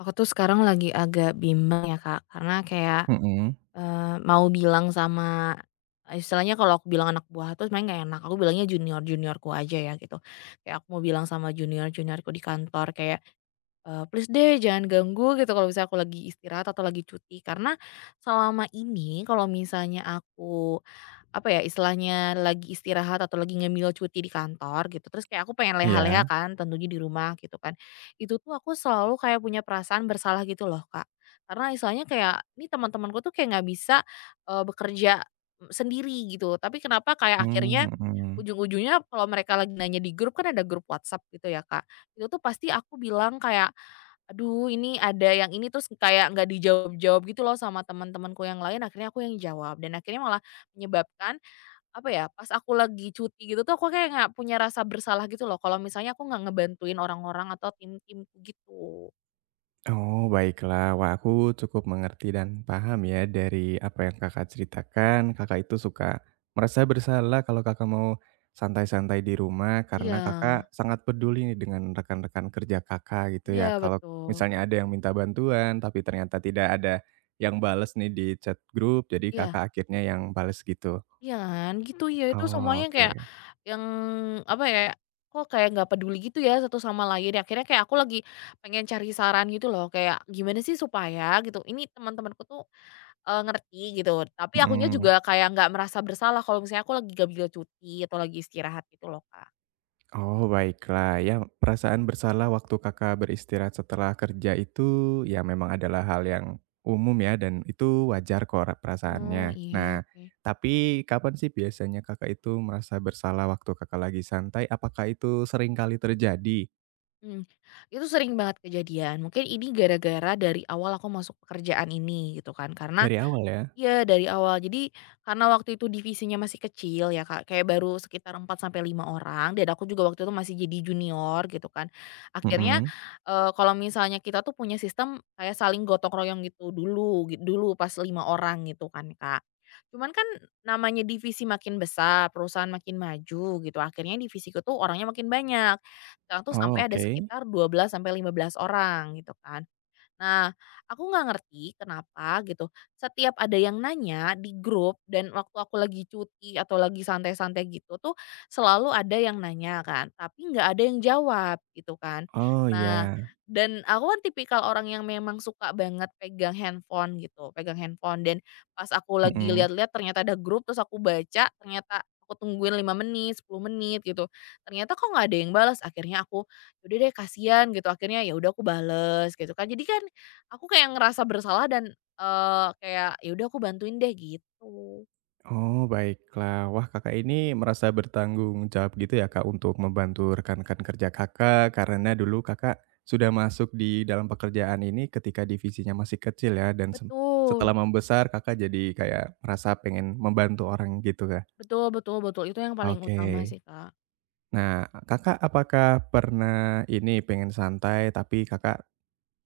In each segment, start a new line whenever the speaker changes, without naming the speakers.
Aku tuh sekarang lagi agak bimbang ya Kak, karena kayak,
Mhm,
mau bilang sama istilahnya kalau aku bilang anak buah tuh sebenarnya nggak enak, aku bilangnya junior-juniorku aja ya gitu. Kayak aku mau bilang sama junior-juniorku di kantor kayak, "Please deh jangan ganggu," gitu kalau misalnya aku lagi istirahat atau lagi cuti. Karena selama ini kalau misalnya aku apa ya, istilahnya lagi istirahat atau lagi ngemil cuti di kantor gitu, terus kayak aku pengen leha-leha
iya,
kan tentunya di rumah gitu kan. Itu tuh aku selalu kayak punya perasaan bersalah gitu loh, Kak. Karena istilahnya kayak ini teman-temanku tuh kayak nggak bisa, bekerja, sendiri gitu, tapi kenapa kayak akhirnya
mhm.
ujung-ujungnya kalau mereka lagi nanya di grup, kan ada grup WhatsApp gitu ya, Kak. Itu tuh pasti aku bilang kayak, "Aduh ini ada yang ini," terus kayak nggak dijawab-jawab gitu loh sama teman-temanku yang lain, akhirnya aku yang jawab dan akhirnya malah menyebabkan apa ya, pas aku lagi cuti gitu tuh aku kayak nggak punya rasa bersalah gitu loh kalau misalnya aku nggak ngebantuin orang-orang atau tim-timku gitu.
Oh, baiklah. Wah, aku cukup mengerti dan paham ya dari apa yang Kakak ceritakan. Kakak itu suka merasa bersalah kalau Kakak mau santai-santai di rumah
Iya
karena Kakak sangat peduli nih dengan rekan-rekan kerja Kakak gitu
iya
ya. Kalau
betul.
misalnya ada yang minta bantuan, tapi ternyata tidak ada yang bales nih di chat grup, jadi
Iya
Kakak akhirnya yang bales gitu.
iya kan, gitu ya itu
Oh,
semuanya
oke,
kayak yang apa ya, kok kayak nggak peduli gitu ya satu sama lain, akhirnya kayak aku lagi pengen cari saran gitu loh kayak gimana sih supaya gitu ini teman-temanku tuh, ngerti gitu, tapi akunya
mhm.
juga kayak nggak merasa bersalah kalau misalnya aku lagi gak ngambil cuti atau lagi istirahat gitu loh, Kak.
Oh, baiklah. Ya, perasaan bersalah waktu Kakak beristirahat setelah kerja itu ya memang adalah hal yang umum ya dan itu wajar kok
Oh
perasaannya.
iya,
Nah,
oke.
tapi kapan sih biasanya Kakak itu merasa bersalah waktu Kakak lagi santai? Apakah itu sering kali terjadi?
Mmm, itu sering banget kejadian. Mungkin ini gara-gara dari awal aku masuk pekerjaan ini gitu kan, karena
Dari awal ya?
iya, dari awal. Jadi, karena waktu itu divisinya masih kecil ya, Kak, kayak baru sekitar 4 sampai 5 orang, dan aku juga waktu itu masih jadi junior gitu kan. Akhirnya,
Mhm.
kalau misalnya kita tuh punya sistem kayak saling gotong royong gitu dulu pas 5 orang gitu kan, Kak. Cuman kan namanya divisi makin besar, perusahaan makin maju gitu, akhirnya divisiku tuh orangnya makin banyak. Sekarang tuh
Oh,
sampai ada
oke.
sekitar 12 sampai 15 orang gitu kan. Nah, aku nggak ngerti kenapa gitu, setiap ada yang nanya di grup dan waktu aku lagi cuti atau lagi santai-santai gitu tuh, selalu ada yang nanya kan, tapi nggak ada yang jawab gitu kan.
Oh,
Nah,
ya.
dan aku kan tipikal orang yang memang suka banget pegang handphone gitu, pegang handphone dan pas aku lagi lihat-lihat ternyata ada grup terus aku baca, ternyata aku tungguin 5 menit, 10 menit gitu. Ternyata kok nggak ada yang balas, akhirnya aku, "Ya udah deh kasihan," gitu, akhirnya ya udah aku balas gitu kan. Jadi kan aku kayak ngerasa bersalah dan, kayak, ya udah aku bantuin deh gitu.
Oh, baiklah. Wah, Kakak ini merasa bertanggung jawab gitu ya, Kak, untuk membantu rekan-rekan kerja Kakak karena dulu Kakak sudah masuk di dalam pekerjaan ini ketika divisinya masih kecil ya dan setelah
Betul.
membesar Kakak jadi kayak merasa pengen membantu orang gitu, Kak.
Betul betul betul, itu yang paling utama
Oke.
sih, Kak.
Nah, Kakak apakah pernah ini pengen santai tapi Kakak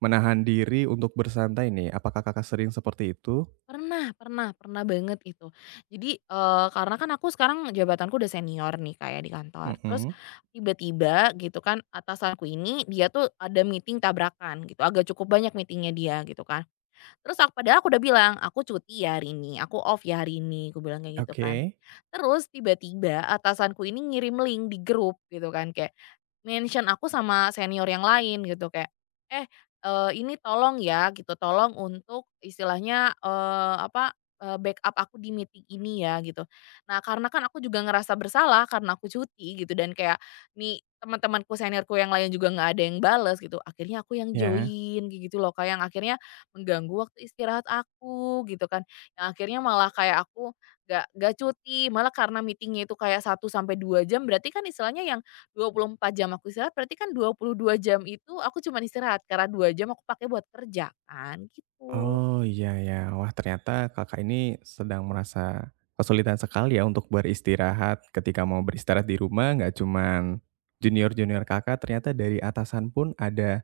menahan diri untuk bersantai nih? Apakah Kakak sering seperti itu?
Pernah pernah pernah banget itu. Jadi, karena kan aku sekarang jabatanku udah senior nih, kayak di kantor. Terus
Mhm.
tiba-tiba gitu kan atasanku ini dia tuh ada meeting tabrakan gitu, agak cukup banyak meetingnya dia gitu kan. Terus padahal aku udah bilang, "Aku cuti ya hari ini, aku off ya hari ini," aku bilang kayak gitu kan.
Oke.
Terus tiba-tiba atasanku ini ngirim link di grup gitu kan kayak mention aku sama senior yang lain gitu kayak, "Eh, ini tolong ya," gitu, "tolong untuk istilahnya, apa, backup aku di meeting ini ya," gitu. Nah, karena kan aku juga ngerasa bersalah karena aku cuti gitu dan kayak nih teman-temanku seniorku yang lain juga nggak ada yang bales gitu, akhirnya aku yang
Ya.
join kayak gitu loh, kayak yang akhirnya mengganggu waktu istirahat aku gitu kan. Yang akhirnya malah kayak aku nggak cuti, malah karena meetingnya itu kayak 1 sampai 2 jam berarti kan istilahnya yang 24 jam aku istirahat, berarti kan 22 jam itu aku cuman istirahat, karena 2 jam aku pakai buat kerja kan, gitu.
Oh, iya ya. Wah, ternyata Kakak ini sedang merasa kesulitan sekali ya untuk beristirahat. Ketika mau beristirahat di rumah nggak cuman junior-junior Kakak, ternyata dari atasan pun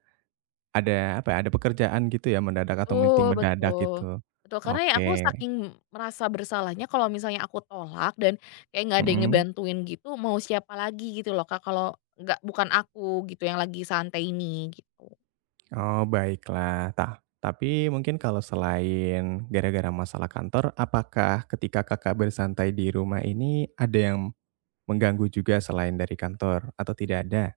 ada apa ya, ada pekerjaan gitu ya mendadak atau meeting
Betul
mendadak
betul.
gitu.
Betul, karena ya aku
Oke,
saking merasa bersalahnya kalau misalnya aku tolak dan kayak nggak ada yang
mhm.
ngebantuin gitu, mau siapa lagi gitu loh Kak, kalau nggak bukan aku gitu yang lagi santai ini, gitu.
Oh, baiklah. Tapi mungkin kalau selain gara-gara masalah kantor, apakah ketika Kakak bersantai di rumah ini ada yang mengganggu juga selain dari kantor atau tidak ada?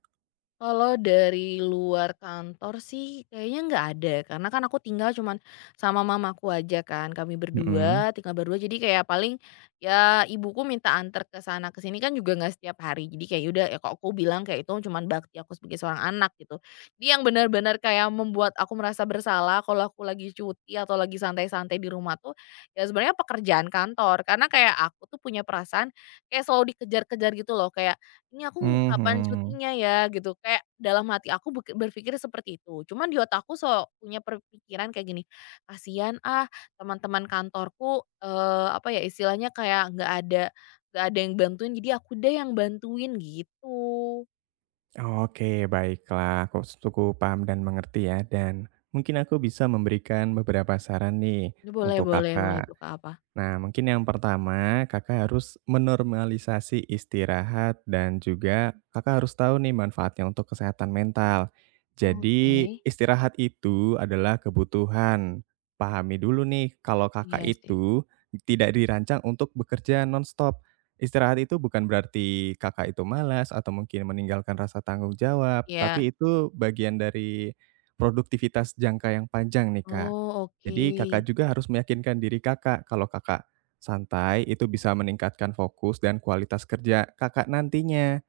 Kalau dari luar kantor sih kayaknya nggak ada, karena kan aku tinggal cuman sama mamaku aja kan, kami
Mhm.
berdua, tinggal berdua jadi kayak paling ya ibuku minta antar ke sana ke sini kan juga nggak setiap hari. Jadi kayak ya udah ya kok aku bilang kayak itu cuman bakti aku sebagai seorang anak gitu. Dia yang benar-benar kayak membuat aku merasa bersalah kalau aku lagi cuti atau lagi santai-santai di rumah tuh ya sebenarnya pekerjaan kantor. Karena kayak aku tuh punya perasaan kayak selalu dikejar-kejar gitu loh, kayak ini aku kapan
Mhm.
cutinya ya gitu, kayak dalam hati aku berpikir seperti itu. Cuman di otakku punya perpikiran kayak gini, "Kasihan ah teman-teman kantorku," apa ya istilahnya kayak nggak ada yang bantuin jadi aku deh yang bantuin gitu.
Oke, baiklah, aku cukup paham dan mengerti ya, dan mungkin aku bisa memberikan beberapa saran nih
Ini boleh
untuk
boleh boleh
Kakak.
tuh, Kak, apa?
Nah, mungkin yang pertama, Kakak harus menormalisasi istirahat dan juga Kakak harus tahu nih manfaatnya untuk kesehatan mental.
Oke,
Jadi, istirahat itu adalah kebutuhan. Pahami dulu nih kalau Kakak
iya sih,
itu tidak dirancang untuk bekerja nonstop. Istirahat itu bukan berarti Kakak itu malas atau mungkin meninggalkan rasa tanggung jawab,
iya.
tapi itu bagian dari produktivitas jangka yang panjang nih, Kak.
Oh oke.
Jadi Kakak juga harus meyakinkan diri Kakak kalau Kakak santai itu bisa meningkatkan fokus dan kualitas kerja Kakak nantinya.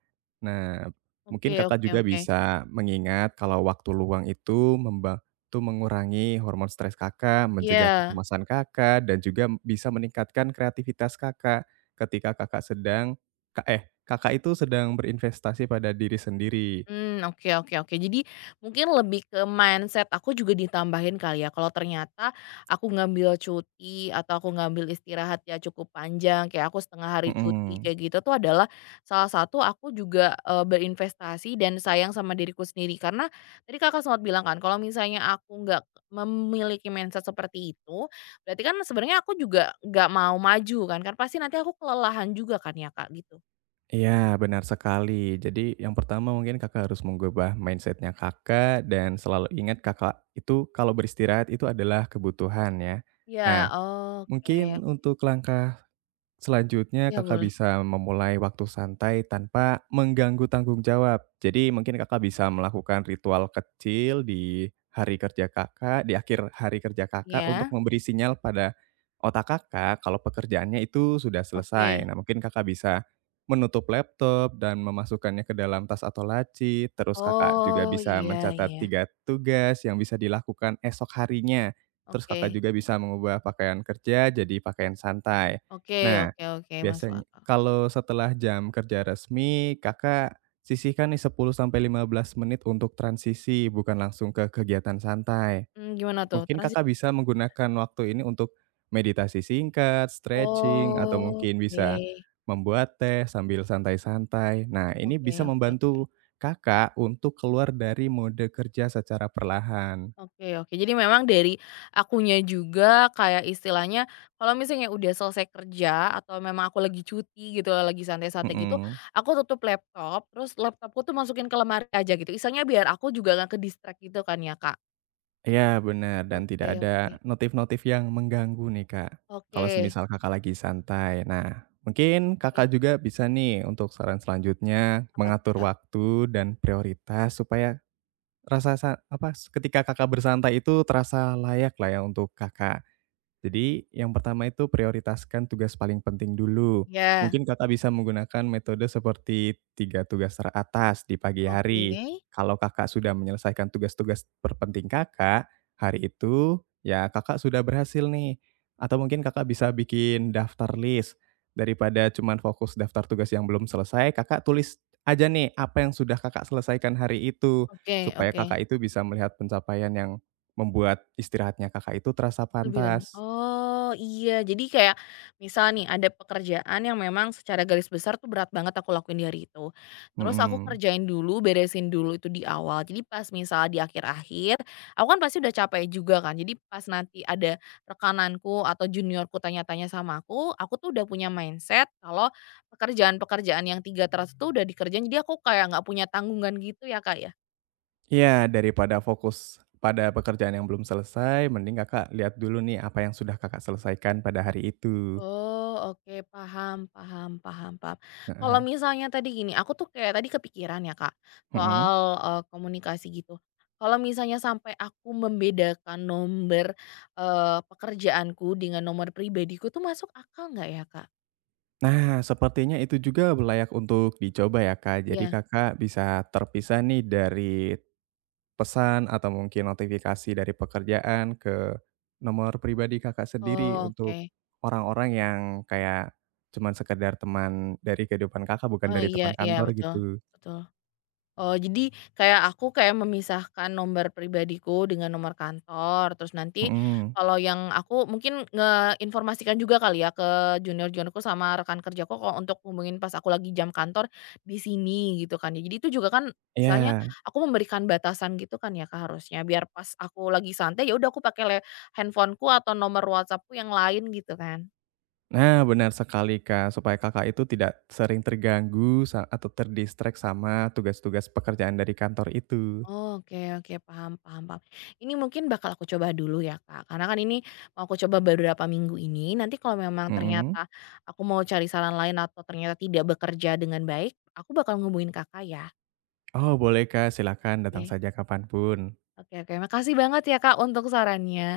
Nah, mungkin
Oke
Kakak
oke
juga
oke.
bisa mengingat kalau waktu luang itu membantu mengurangi hormon stres Kakak, mencegah
Iya.
kecemasan Kakak, dan juga bisa meningkatkan kreativitas Kakak ketika Kakak sedang Kakak itu sedang berinvestasi pada diri sendiri.
Hmm oke oke oke. Jadi mungkin lebih ke mindset aku juga ditambahin kali ya, kalau ternyata aku ngambil cuti atau aku ngambil istirahat ya cukup panjang, kayak aku setengah hari cuti
Mhm.
kayak gitu tuh adalah salah satu aku juga, berinvestasi dan sayang sama diriku sendiri. Karena tadi Kakak sempat bilang kan kalau misalnya aku nggak memiliki mindset seperti itu, berarti kan sebenarnya aku juga nggak mau maju kan, kan pasti nanti aku kelelahan juga kan ya, Kak, gitu?
Iya, benar sekali. Jadi yang pertama mungkin Kakak harus mengubah mindsetnya Kakak dan selalu ingat Kakak itu kalau beristirahat itu adalah kebutuhan ya.
Ya
Nah,
oke.
mungkin untuk langkah selanjutnya
Ya
Kakak
boleh.
bisa memulai waktu santai tanpa mengganggu tanggung jawab. Jadi mungkin Kakak bisa melakukan ritual kecil di hari kerja Kakak, di akhir hari kerja Kakak untuk
Ya.
memberi sinyal pada otak Kakak kalau pekerjaannya itu sudah selesai.
Oke.
Nah, mungkin Kakak bisa menutup laptop dan memasukkannya ke dalam tas atau laci. Terus Kakak juga
Oh,
bisa
iya
mencatat
iya.
tiga tugas yang bisa dilakukan esok harinya. Terus Kakak
Oke.
juga bisa mengubah pakaian kerja jadi pakaian santai.
Oke
Nah,
oke oke, masuk
biasanya
akal.
kalau setelah jam kerja resmi, Kakak sisihkan nih 10 sampai 15 menit untuk transisi, bukan langsung ke kegiatan santai.
Gimana tuh?
Mungkin
Transisi
Kakak bisa
itu gimana?
menggunakan waktu ini untuk meditasi singkat, stretching, atau mungkin
Oke.
bisa membuat teh sambil santai-santai. Nah, ini
Oke
bisa
oke oke.
membantu Kakak untuk keluar dari mode kerja secara perlahan.
Oke oke. Jadi memang dari akunya juga kayak istilahnya kalau misalnya udah selesai kerja atau memang aku lagi cuti gitu, lagi santai-santai gitu,
Mhm.
aku tutup laptop, terus laptopku tuh masukin ke lemari aja gitu. Istilahnya biar aku juga nggak ke-distract gitu kan ya, Kak.
Iya benar dan
Oke
tidak
oke.
ada notif-notif yang mengganggu nih, Kak, kalau
Oke.
semisal Kakak lagi santai. Nah, mungkin Kakak
Eh,
juga bisa nih untuk saran selanjutnya
apa tuh,
mengatur
Kak?
waktu dan prioritas supaya rasa sa apa, ketika Kakak bersantai itu terasa layak lah ya untuk Kakak. Jadi yang pertama itu prioritaskan tugas paling penting dulu.
Iya.
Mungkin Kakak bisa menggunakan metode seperti 3 tugas teratas di pagi
Oke.
hari. Kalau Kakak sudah menyelesaikan tugas-tugas terpenting Kakak, hari itu ya Kakak sudah berhasil nih. Atau mungkin Kakak bisa bikin daftar list. Daripada cuman fokus daftar tugas yang belum selesai, Kakak tulis aja nih apa yang sudah Kakak selesaikan hari itu.
Oke
Supaya
oke,
Kakak itu bisa melihat pencapaian yang membuat istirahatnya Kakak itu terasa
lebih
pantas.
oh iya, jadi kayak misal nih ada pekerjaan yang memang secara garis besar tuh berat banget aku lakuin di hari itu. Terus aku
Mhm.
kerjain dulu, beresin dulu itu di awal, jadi pas misal di akhir-akhir, aku kan pasti udah capek juga kan, jadi pas nanti ada rekananku atau juniorku tanya-tanya sama aku tuh udah punya mindset kalau pekerjaan-pekerjaan yang 3 terus tuh udah dikerjain, jadi aku kayak nggak punya tanggungan gitu ya, Kak, ya?
Iya, daripada fokus pada pekerjaan yang belum selesai, mending Kakak lihat dulu nih apa yang sudah Kakak selesaikan pada hari itu.
Oh, oke, paham paham paham paham. Kalau
Heeh,
misalnya tadi gini, aku tuh kayak tadi kepikiran ya, Kak,
mhm.
soal, komunikasi gitu. Kalau misalnya sampai aku membedakan nomor, pekerjaanku dengan nomor pribadiku tuh masuk akal nggak ya, Kak?
Nah, sepertinya itu juga layak untuk dicoba ya, Kak. Jadi
Iya,
Kakak bisa terpisah nih dari pesan atau mungkin notifikasi dari pekerjaan ke nomor pribadi Kakak sendiri
oh, oke.
untuk orang-orang yang kayak cuman sekedar teman dari kehidupan Kakak, bukan
Oh,
dari teman
iya iya,
kantor
betul
gitu.
betul. Oh, jadi kayak aku kayak memisahkan nomor pribadiku dengan nomor kantor, terus nanti
Mhm,
kalau yang aku mungkin ngeinformasikan juga kali ya ke junior-juniorku sama rekan kerjaku kalau untuk hubungin pas aku lagi jam kantor di sini gitu kan ya. Jadi itu juga kan misalnya
iya.
aku memberikan batasan gitu kan ya Kak harusnya biar pas aku lagi santai ya udah aku pakai handphoneku atau nomor WhatsAppku yang lain gitu kan.
Nah, benar sekali, Kak, supaya Kakak itu tidak sering terganggu atau sama tugas-tugas pekerjaan dari kantor itu.
Oke oke, paham paham paham. Ini mungkin bakal aku coba dulu ya, Kak, karena kan ini mau aku coba beberapa minggu ini, nanti kalau memang
Mhm.
ternyata aku mau cari saran lain atau ternyata tidak bekerja dengan baik, aku bakal ngubungin Kakak ya.
Oh, boleh, Kak, silakan datang
Oke.
saja kapanpun.
Oke oke, makasih banget ya, Kak, untuk sarannya.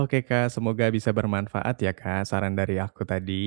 Oke, Kak, semoga bisa bermanfaat ya, Kak, saran dari aku tadi.